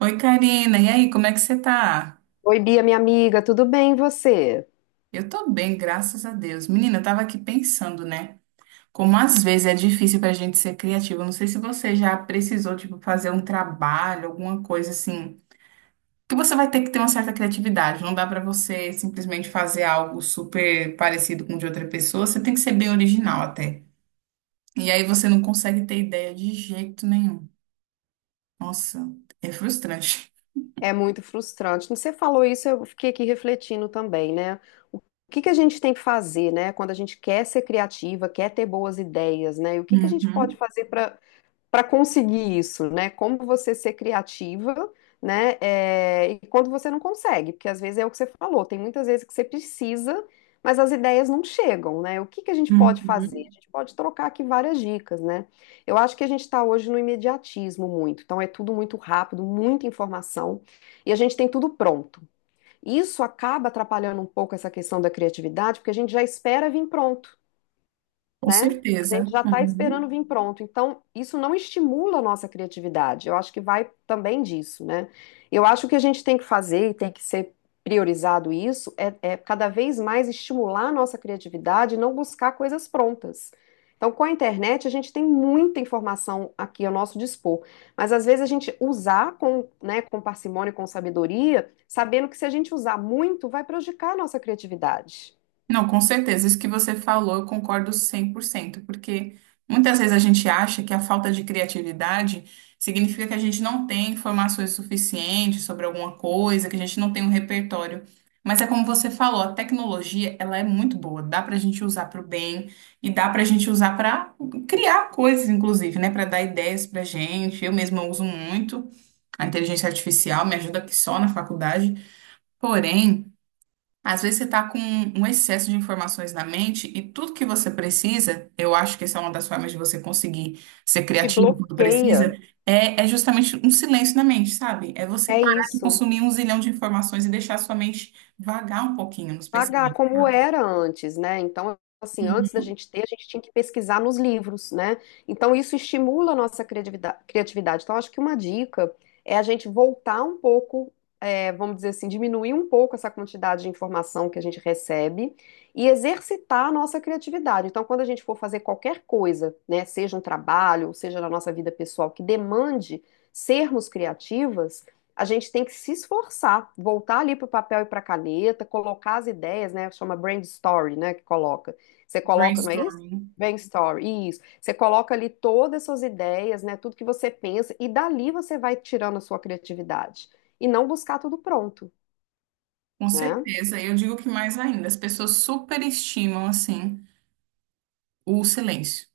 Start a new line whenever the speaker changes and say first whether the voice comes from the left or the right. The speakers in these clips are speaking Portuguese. right: Oi, Karina. E aí, como é que você tá?
left: Oi, Bia, minha amiga, tudo bem e você?
right: Eu tô bem, graças a Deus. Menina, eu tava aqui pensando, né? Como às vezes é difícil pra gente ser criativo. Eu não sei se você já precisou, tipo, fazer um trabalho, alguma coisa assim, que você vai ter que ter uma certa criatividade. Não dá pra você simplesmente fazer algo super parecido com o de outra pessoa. Você tem que ser bem original até. E aí você não consegue ter ideia de jeito nenhum. Nossa, é frustrante.
left: É muito frustrante. Quando você falou isso, eu fiquei aqui refletindo também, né? O que a gente tem que fazer, né? Quando a gente quer ser criativa, quer ter boas ideias, né? E o que a gente pode
right: Uhum,
left: fazer para conseguir isso, né? Como você ser criativa, né? É, e quando você não consegue, porque às vezes é o que você falou, tem muitas vezes que você precisa, mas as ideias não chegam, né? O que a gente pode fazer? A
right: uhum.
left: gente pode trocar aqui várias dicas, né? Eu acho que a gente está hoje no imediatismo muito, então é tudo muito rápido, muita informação, e a gente tem tudo pronto. Isso acaba atrapalhando um pouco essa questão da criatividade, porque a gente já espera vir pronto,
right: Com
left: né? A gente
right: certeza.
left: já está
right: Uhum.
left: esperando vir pronto. Então, isso não estimula a nossa criatividade. Eu acho que vai também disso, né? Eu acho que a gente tem que fazer e tem que ser priorizado isso é cada vez mais estimular a nossa criatividade e não buscar coisas prontas. Então, com a internet, a gente tem muita informação aqui ao nosso dispor, mas às vezes a gente usar com, né, com parcimônia, e com sabedoria, sabendo que se a gente usar muito, vai prejudicar a nossa criatividade.
right: Não, com certeza. Isso que você falou, eu concordo 100%, porque muitas vezes a gente acha que a falta de criatividade significa que a gente não tem informações suficientes sobre alguma coisa, que a gente não tem um repertório. Mas é como você falou, a tecnologia, ela é muito boa, dá para a gente usar para o bem e dá para a gente usar para criar coisas, inclusive, né, para dar ideias para gente. Eu mesma uso muito a inteligência artificial, me ajuda aqui só na faculdade. Porém, às vezes você está com um excesso de informações na mente e tudo que você precisa, eu acho que essa é uma das formas de você conseguir ser
left: Te
right: criativo quando
left: bloqueia.
right: precisa, é justamente um silêncio na mente, sabe? É você
left: É
right: parar de
left: isso.
right: consumir um zilhão de informações e deixar a sua mente vagar um pouquinho nos
left: Pagar
right: pensamentos,
left: como
right: sabe?
left: era antes, né? Então, assim, antes da
right: Uhum.
left: gente ter, a gente tinha que pesquisar nos livros, né? Então, isso estimula a nossa criatividade. Então, acho que uma dica é a gente voltar um pouco, é, vamos dizer assim, diminuir um pouco essa quantidade de informação que a gente recebe e exercitar a nossa criatividade. Então, quando a gente for fazer qualquer coisa, né, seja um trabalho, seja na nossa vida pessoal, que demande sermos criativas, a gente tem que se esforçar, voltar ali para o papel e para a caneta, colocar as ideias, né? Chama brain story, né? Que coloca. Você coloca, não é isso?
right: Brainstorming.
left: Brain story, isso. Você coloca ali todas as suas ideias, né? Tudo que você pensa, e dali você vai tirando a sua criatividade. E não buscar tudo pronto,
right: Com
left: né?
right: certeza. Eu digo que mais ainda, as pessoas superestimam, assim, o silêncio.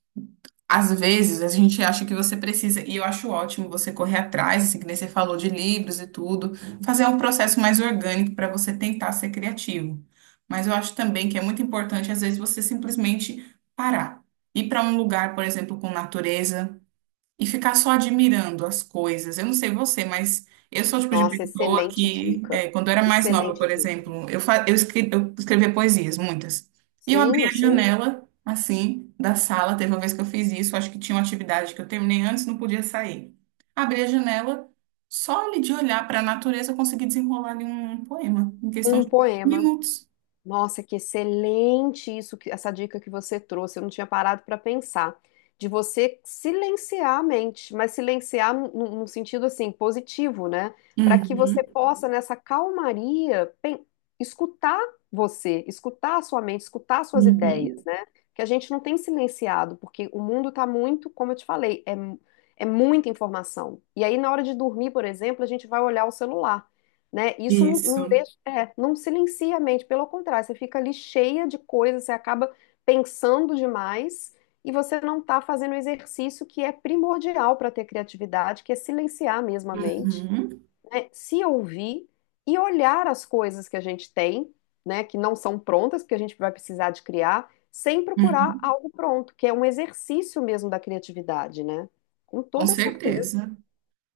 right: Às vezes a gente acha que você precisa, e eu acho ótimo você correr atrás, assim, que nem você falou de livros e tudo, fazer um processo mais orgânico para você tentar ser criativo. Mas eu acho também que é muito importante, às vezes, você simplesmente parar. Ir para um lugar, por exemplo, com natureza, e ficar só admirando as coisas. Eu não sei você, mas eu sou o tipo de
left: Nossa,
right: pessoa
left: excelente
right: que,
left: dica.
right: é, quando eu era mais nova,
left: Excelente
right: por
left: dica.
right: exemplo, eu escrevia poesias, muitas. E eu
left: Sim,
right: abria
left: eu
right: a
left: sei.
right: janela, assim, da sala. Teve uma vez que eu fiz isso, acho que tinha uma atividade que eu terminei antes, não podia sair. Abri a janela, só ali de olhar para a natureza, eu consegui desenrolar ali um poema, em questão
left: Um
right: de poucos
left: poema.
right: minutos.
left: Nossa, que excelente isso, essa dica que você trouxe. Eu não tinha parado para pensar. De você silenciar a mente, mas silenciar num sentido assim positivo, né? Para que você
right: Uhum,
left: possa, nessa calmaria, escutar você, escutar a sua mente, escutar as suas ideias,
right: uhum.
left: né? Que a gente não tem silenciado, porque o mundo está muito, como eu te falei, é, é muita informação. E aí, na hora de dormir, por exemplo, a gente vai olhar o celular, né? Isso não
right: Isso.
left: é, não silencia a mente, pelo contrário, você fica ali cheia de coisas, você acaba pensando demais e você não está fazendo o exercício que é primordial para ter criatividade, que é silenciar mesmo a mente,
right: Uhum,
left: né? Se ouvir e olhar as coisas que a gente tem, né, que não são prontas, porque a gente vai precisar de criar, sem procurar
right: uhum.
left: algo pronto, que é um exercício mesmo da criatividade, né? Com
right: Com
left: toda certeza.
right: certeza.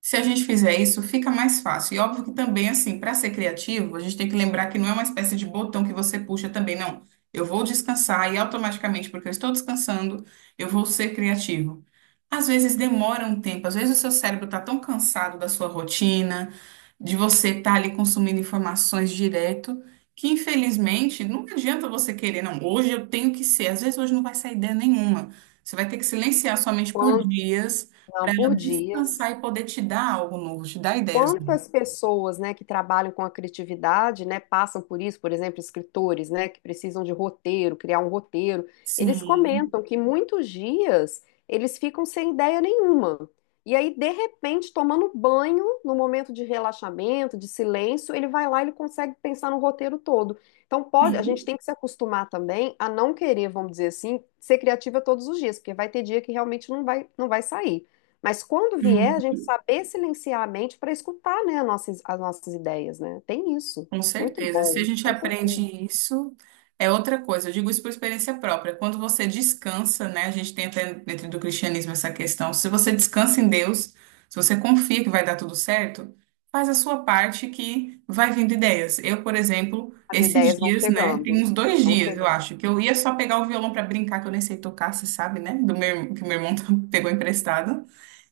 right: Se a gente fizer isso, fica mais fácil. E óbvio que também, assim, para ser criativo, a gente tem que lembrar que não é uma espécie de botão que você puxa também, não. Eu vou descansar e automaticamente, porque eu estou descansando, eu vou ser criativo. Às vezes demora um tempo, às vezes o seu cérebro está tão cansado da sua rotina, de você estar ali consumindo informações direto, que infelizmente não adianta você querer, não, hoje eu tenho que ser. Às vezes hoje não vai sair ideia nenhuma. Você vai ter que silenciar sua mente por
left: Quanto?
right: dias
left: Não,
right: para ela
left: por
right: descansar
left: dias.
right: e poder te dar algo novo, te dar ideias.
left: Quantas
right: novas.
left: pessoas, né, que trabalham com a criatividade, né, passam por isso, por exemplo, escritores, né, que precisam de roteiro, criar um roteiro, eles
right: Sim,
left: comentam que muitos dias eles ficam sem ideia nenhuma. E aí, de repente, tomando banho, no momento de relaxamento, de silêncio, ele vai lá e ele consegue pensar no roteiro todo. Então, pode, a gente tem que se acostumar também a não querer, vamos dizer assim, ser criativa todos os dias, porque vai ter dia que realmente não vai sair. Mas quando vier, a
right: sim.
left: gente saber silenciar a mente para escutar, né, as as nossas ideias, né? Tem isso.
right: Com
left: Muito
right: certeza. Se a
left: bom,
right: gente
left: com
right: aprende
left: certeza.
right: isso, é outra coisa. Eu digo isso por experiência própria. Quando você descansa, né? A gente tem até dentro do cristianismo essa questão. Se você descansa em Deus, se você confia que vai dar tudo certo, faz a sua parte que vai vindo ideias. Eu, por exemplo,
left: As
right: esses
left: ideias vão
right: dias, né?
left: chegando,
right: Tem uns dois
left: vão
right: dias, eu
left: chegando.
right: acho, que eu ia só pegar o violão para brincar, que eu nem sei tocar, você sabe, né? Do meu, que meu irmão pegou emprestado.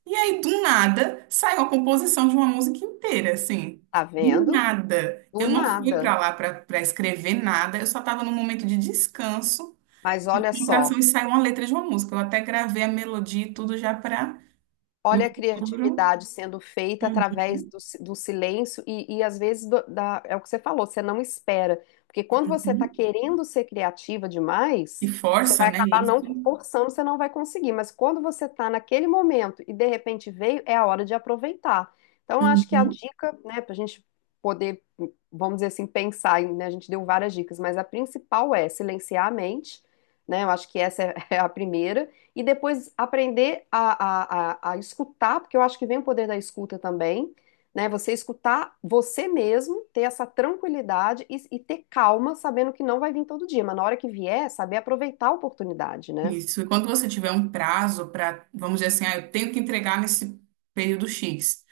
right: E aí, do nada, saiu a composição de uma música inteira, assim.
left: Tá
right: Do
left: vendo?
right: nada.
left: Do
right: Eu não fui
left: nada.
right: para lá para escrever nada, eu só estava num momento de descanso,
left: Mas
right: de
left: olha
right: concentração,
left: só.
right: e saiu uma letra de uma música. Eu até gravei a melodia e tudo já para no
left: Olha a
right: futuro.
left: criatividade sendo feita
right: Uhum,
left: através do, do silêncio e às vezes é o que você falou, você não espera. Porque quando você está
right: uhum.
left: querendo ser criativa
right: E
left: demais, você
right: força,
left: vai
right: né?
left: acabar
right: Isso.
left: não forçando, você não vai conseguir. Mas quando você está naquele momento e de repente veio, é a hora de aproveitar. Então, acho que a
right: Uhum.
left: dica, né, para a gente poder, vamos dizer assim, pensar, né, a gente deu várias dicas, mas a principal é silenciar a mente, né? Eu acho que essa é é a primeira e depois aprender a escutar, porque eu acho que vem o poder da escuta também, né? Você escutar você mesmo, ter essa tranquilidade e ter calma, sabendo que não vai vir todo dia, mas na hora que vier, saber aproveitar a oportunidade, né?
right: Isso. E quando você tiver um prazo para, vamos dizer assim, ah, eu tenho que entregar nesse período X.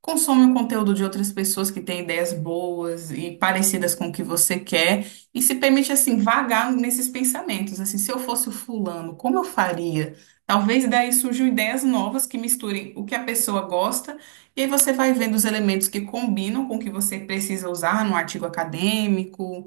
right: Consome o conteúdo de outras pessoas que têm ideias boas e parecidas com o que você quer e se permite assim vagar nesses pensamentos, assim, se eu fosse o fulano, como eu faria? Talvez daí surjam ideias novas que misturem o que a pessoa gosta e aí você vai vendo os elementos que combinam com o que você precisa usar no artigo acadêmico,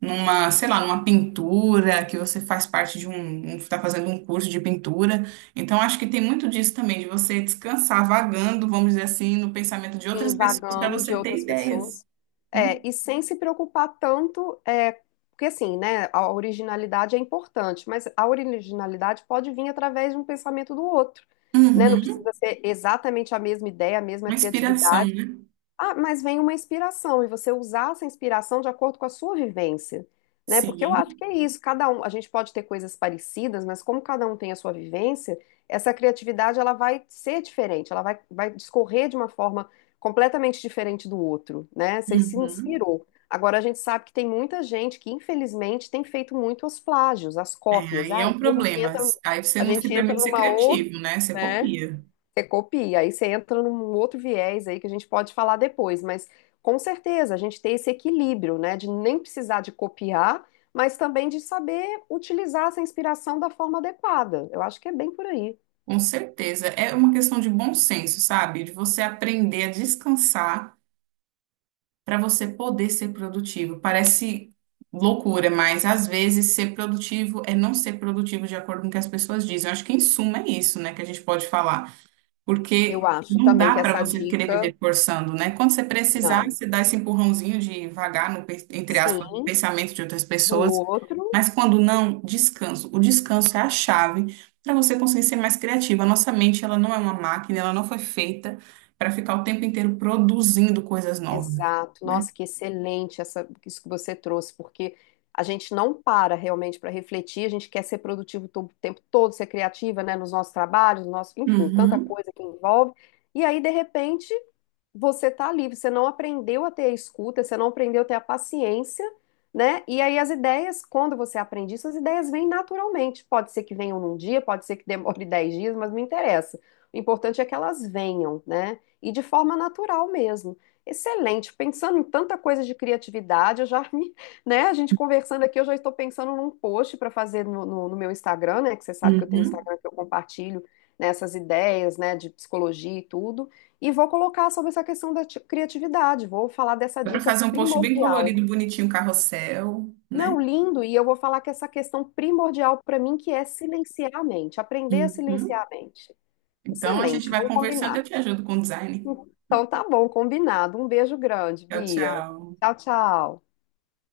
right: numa, sei lá, numa pintura, que você faz parte de um, está fazendo um curso de pintura. Então, acho que tem muito disso também, de você descansar vagando, vamos dizer assim, no pensamento de outras pessoas para
left: Invagando de
right: você ter
left: outras
right: ideias,
left: pessoas.
right: né?
left: É, e sem se preocupar tanto, é, porque assim, né, a originalidade é importante, mas a originalidade pode vir através de um pensamento do outro, né? Não
right: Uhum.
left: precisa ser exatamente a mesma ideia, a mesma
right: Uma inspiração,
left: criatividade.
right: né?
left: Ah, mas vem uma inspiração e você usar essa inspiração de acordo com a sua vivência, né? Porque eu acho
right: Sim.
left: que é isso, cada um, a gente pode ter coisas parecidas, mas como cada um tem a sua vivência, essa criatividade ela vai ser diferente, ela vai, vai discorrer de uma forma completamente diferente do outro, né? Você se
right: Uhum.
left: inspirou. Agora a gente sabe que tem muita gente que infelizmente tem feito muito os plágios, as
right: É,
left: cópias.
right: aí é
left: Aí
right: um problema. Aí você
left: a
right: não se
left: gente entra
right: permite ser
left: numa outra,
right: criativo, né? Você
left: né?
right: copia.
left: Você copia, aí você entra num outro viés aí que a gente pode falar depois, mas com certeza a gente tem esse equilíbrio, né, de nem precisar de copiar, mas também de saber utilizar essa inspiração da forma adequada. Eu acho que é bem por aí.
right: Com certeza. É uma questão de bom senso, sabe? De você aprender a descansar para você poder ser produtivo. Parece loucura, mas às vezes ser produtivo é não ser produtivo de acordo com o que as pessoas dizem. Eu acho que em suma é isso, né, que a gente pode falar,
left: Eu
right: porque
left: acho
right: não
left: também que
right: dá para
left: essa
right: você querer
left: dica,
right: viver forçando, né? Quando você precisar,
left: não,
right: você dá esse empurrãozinho de vagar entre aspas, no
left: sim,
right: pensamento de outras
left: do
right: pessoas.
left: outro.
right: Mas quando não, descanso. O descanso é a chave para você conseguir ser mais criativo. A nossa mente, ela não é uma máquina, ela não foi feita para ficar o tempo inteiro produzindo coisas novas,
left: Exato.
right: né?
left: Nossa, que excelente essa, isso que você trouxe, porque a gente não para realmente para refletir, a gente quer ser produtivo o tempo todo, ser criativa, né, nos nossos trabalhos, no nosso, enfim, tanta
right: Uhum,
left: coisa que envolve. E aí, de repente, você tá ali, você não aprendeu a ter a escuta, você não aprendeu a ter a paciência, né? E aí as ideias, quando você aprende isso, as ideias vêm naturalmente. Pode ser que venham num dia, pode ser que demore 10 dias, mas não interessa. O importante é que elas venham, né? E de forma natural mesmo. Excelente. Pensando em tanta coisa de criatividade, eu já me, né? A gente conversando aqui, eu já estou pensando num post para fazer no meu Instagram, né? Que você sabe que eu tenho um
right: uhum.
left: Instagram que eu compartilho nessas ideias, né? De psicologia e tudo. E vou colocar sobre essa questão da criatividade, vou falar dessa
right: Dá para
left: dica
right: fazer um post bem
left: primordial.
right: colorido, bonitinho, carrossel, né?
left: Não, lindo, e eu vou falar que essa questão primordial para mim que é silenciar a mente, aprender a silenciar
right: Uhum.
left: a mente.
right: Então a gente
left: Excelente,
right: vai
left: vamos
right: conversando,
left: combinar.
right: eu te ajudo com o design.
left: Então tá bom, combinado. Um beijo grande,
right: Tchau,
left: Bia.
right: tchau.
left: Tchau, tchau.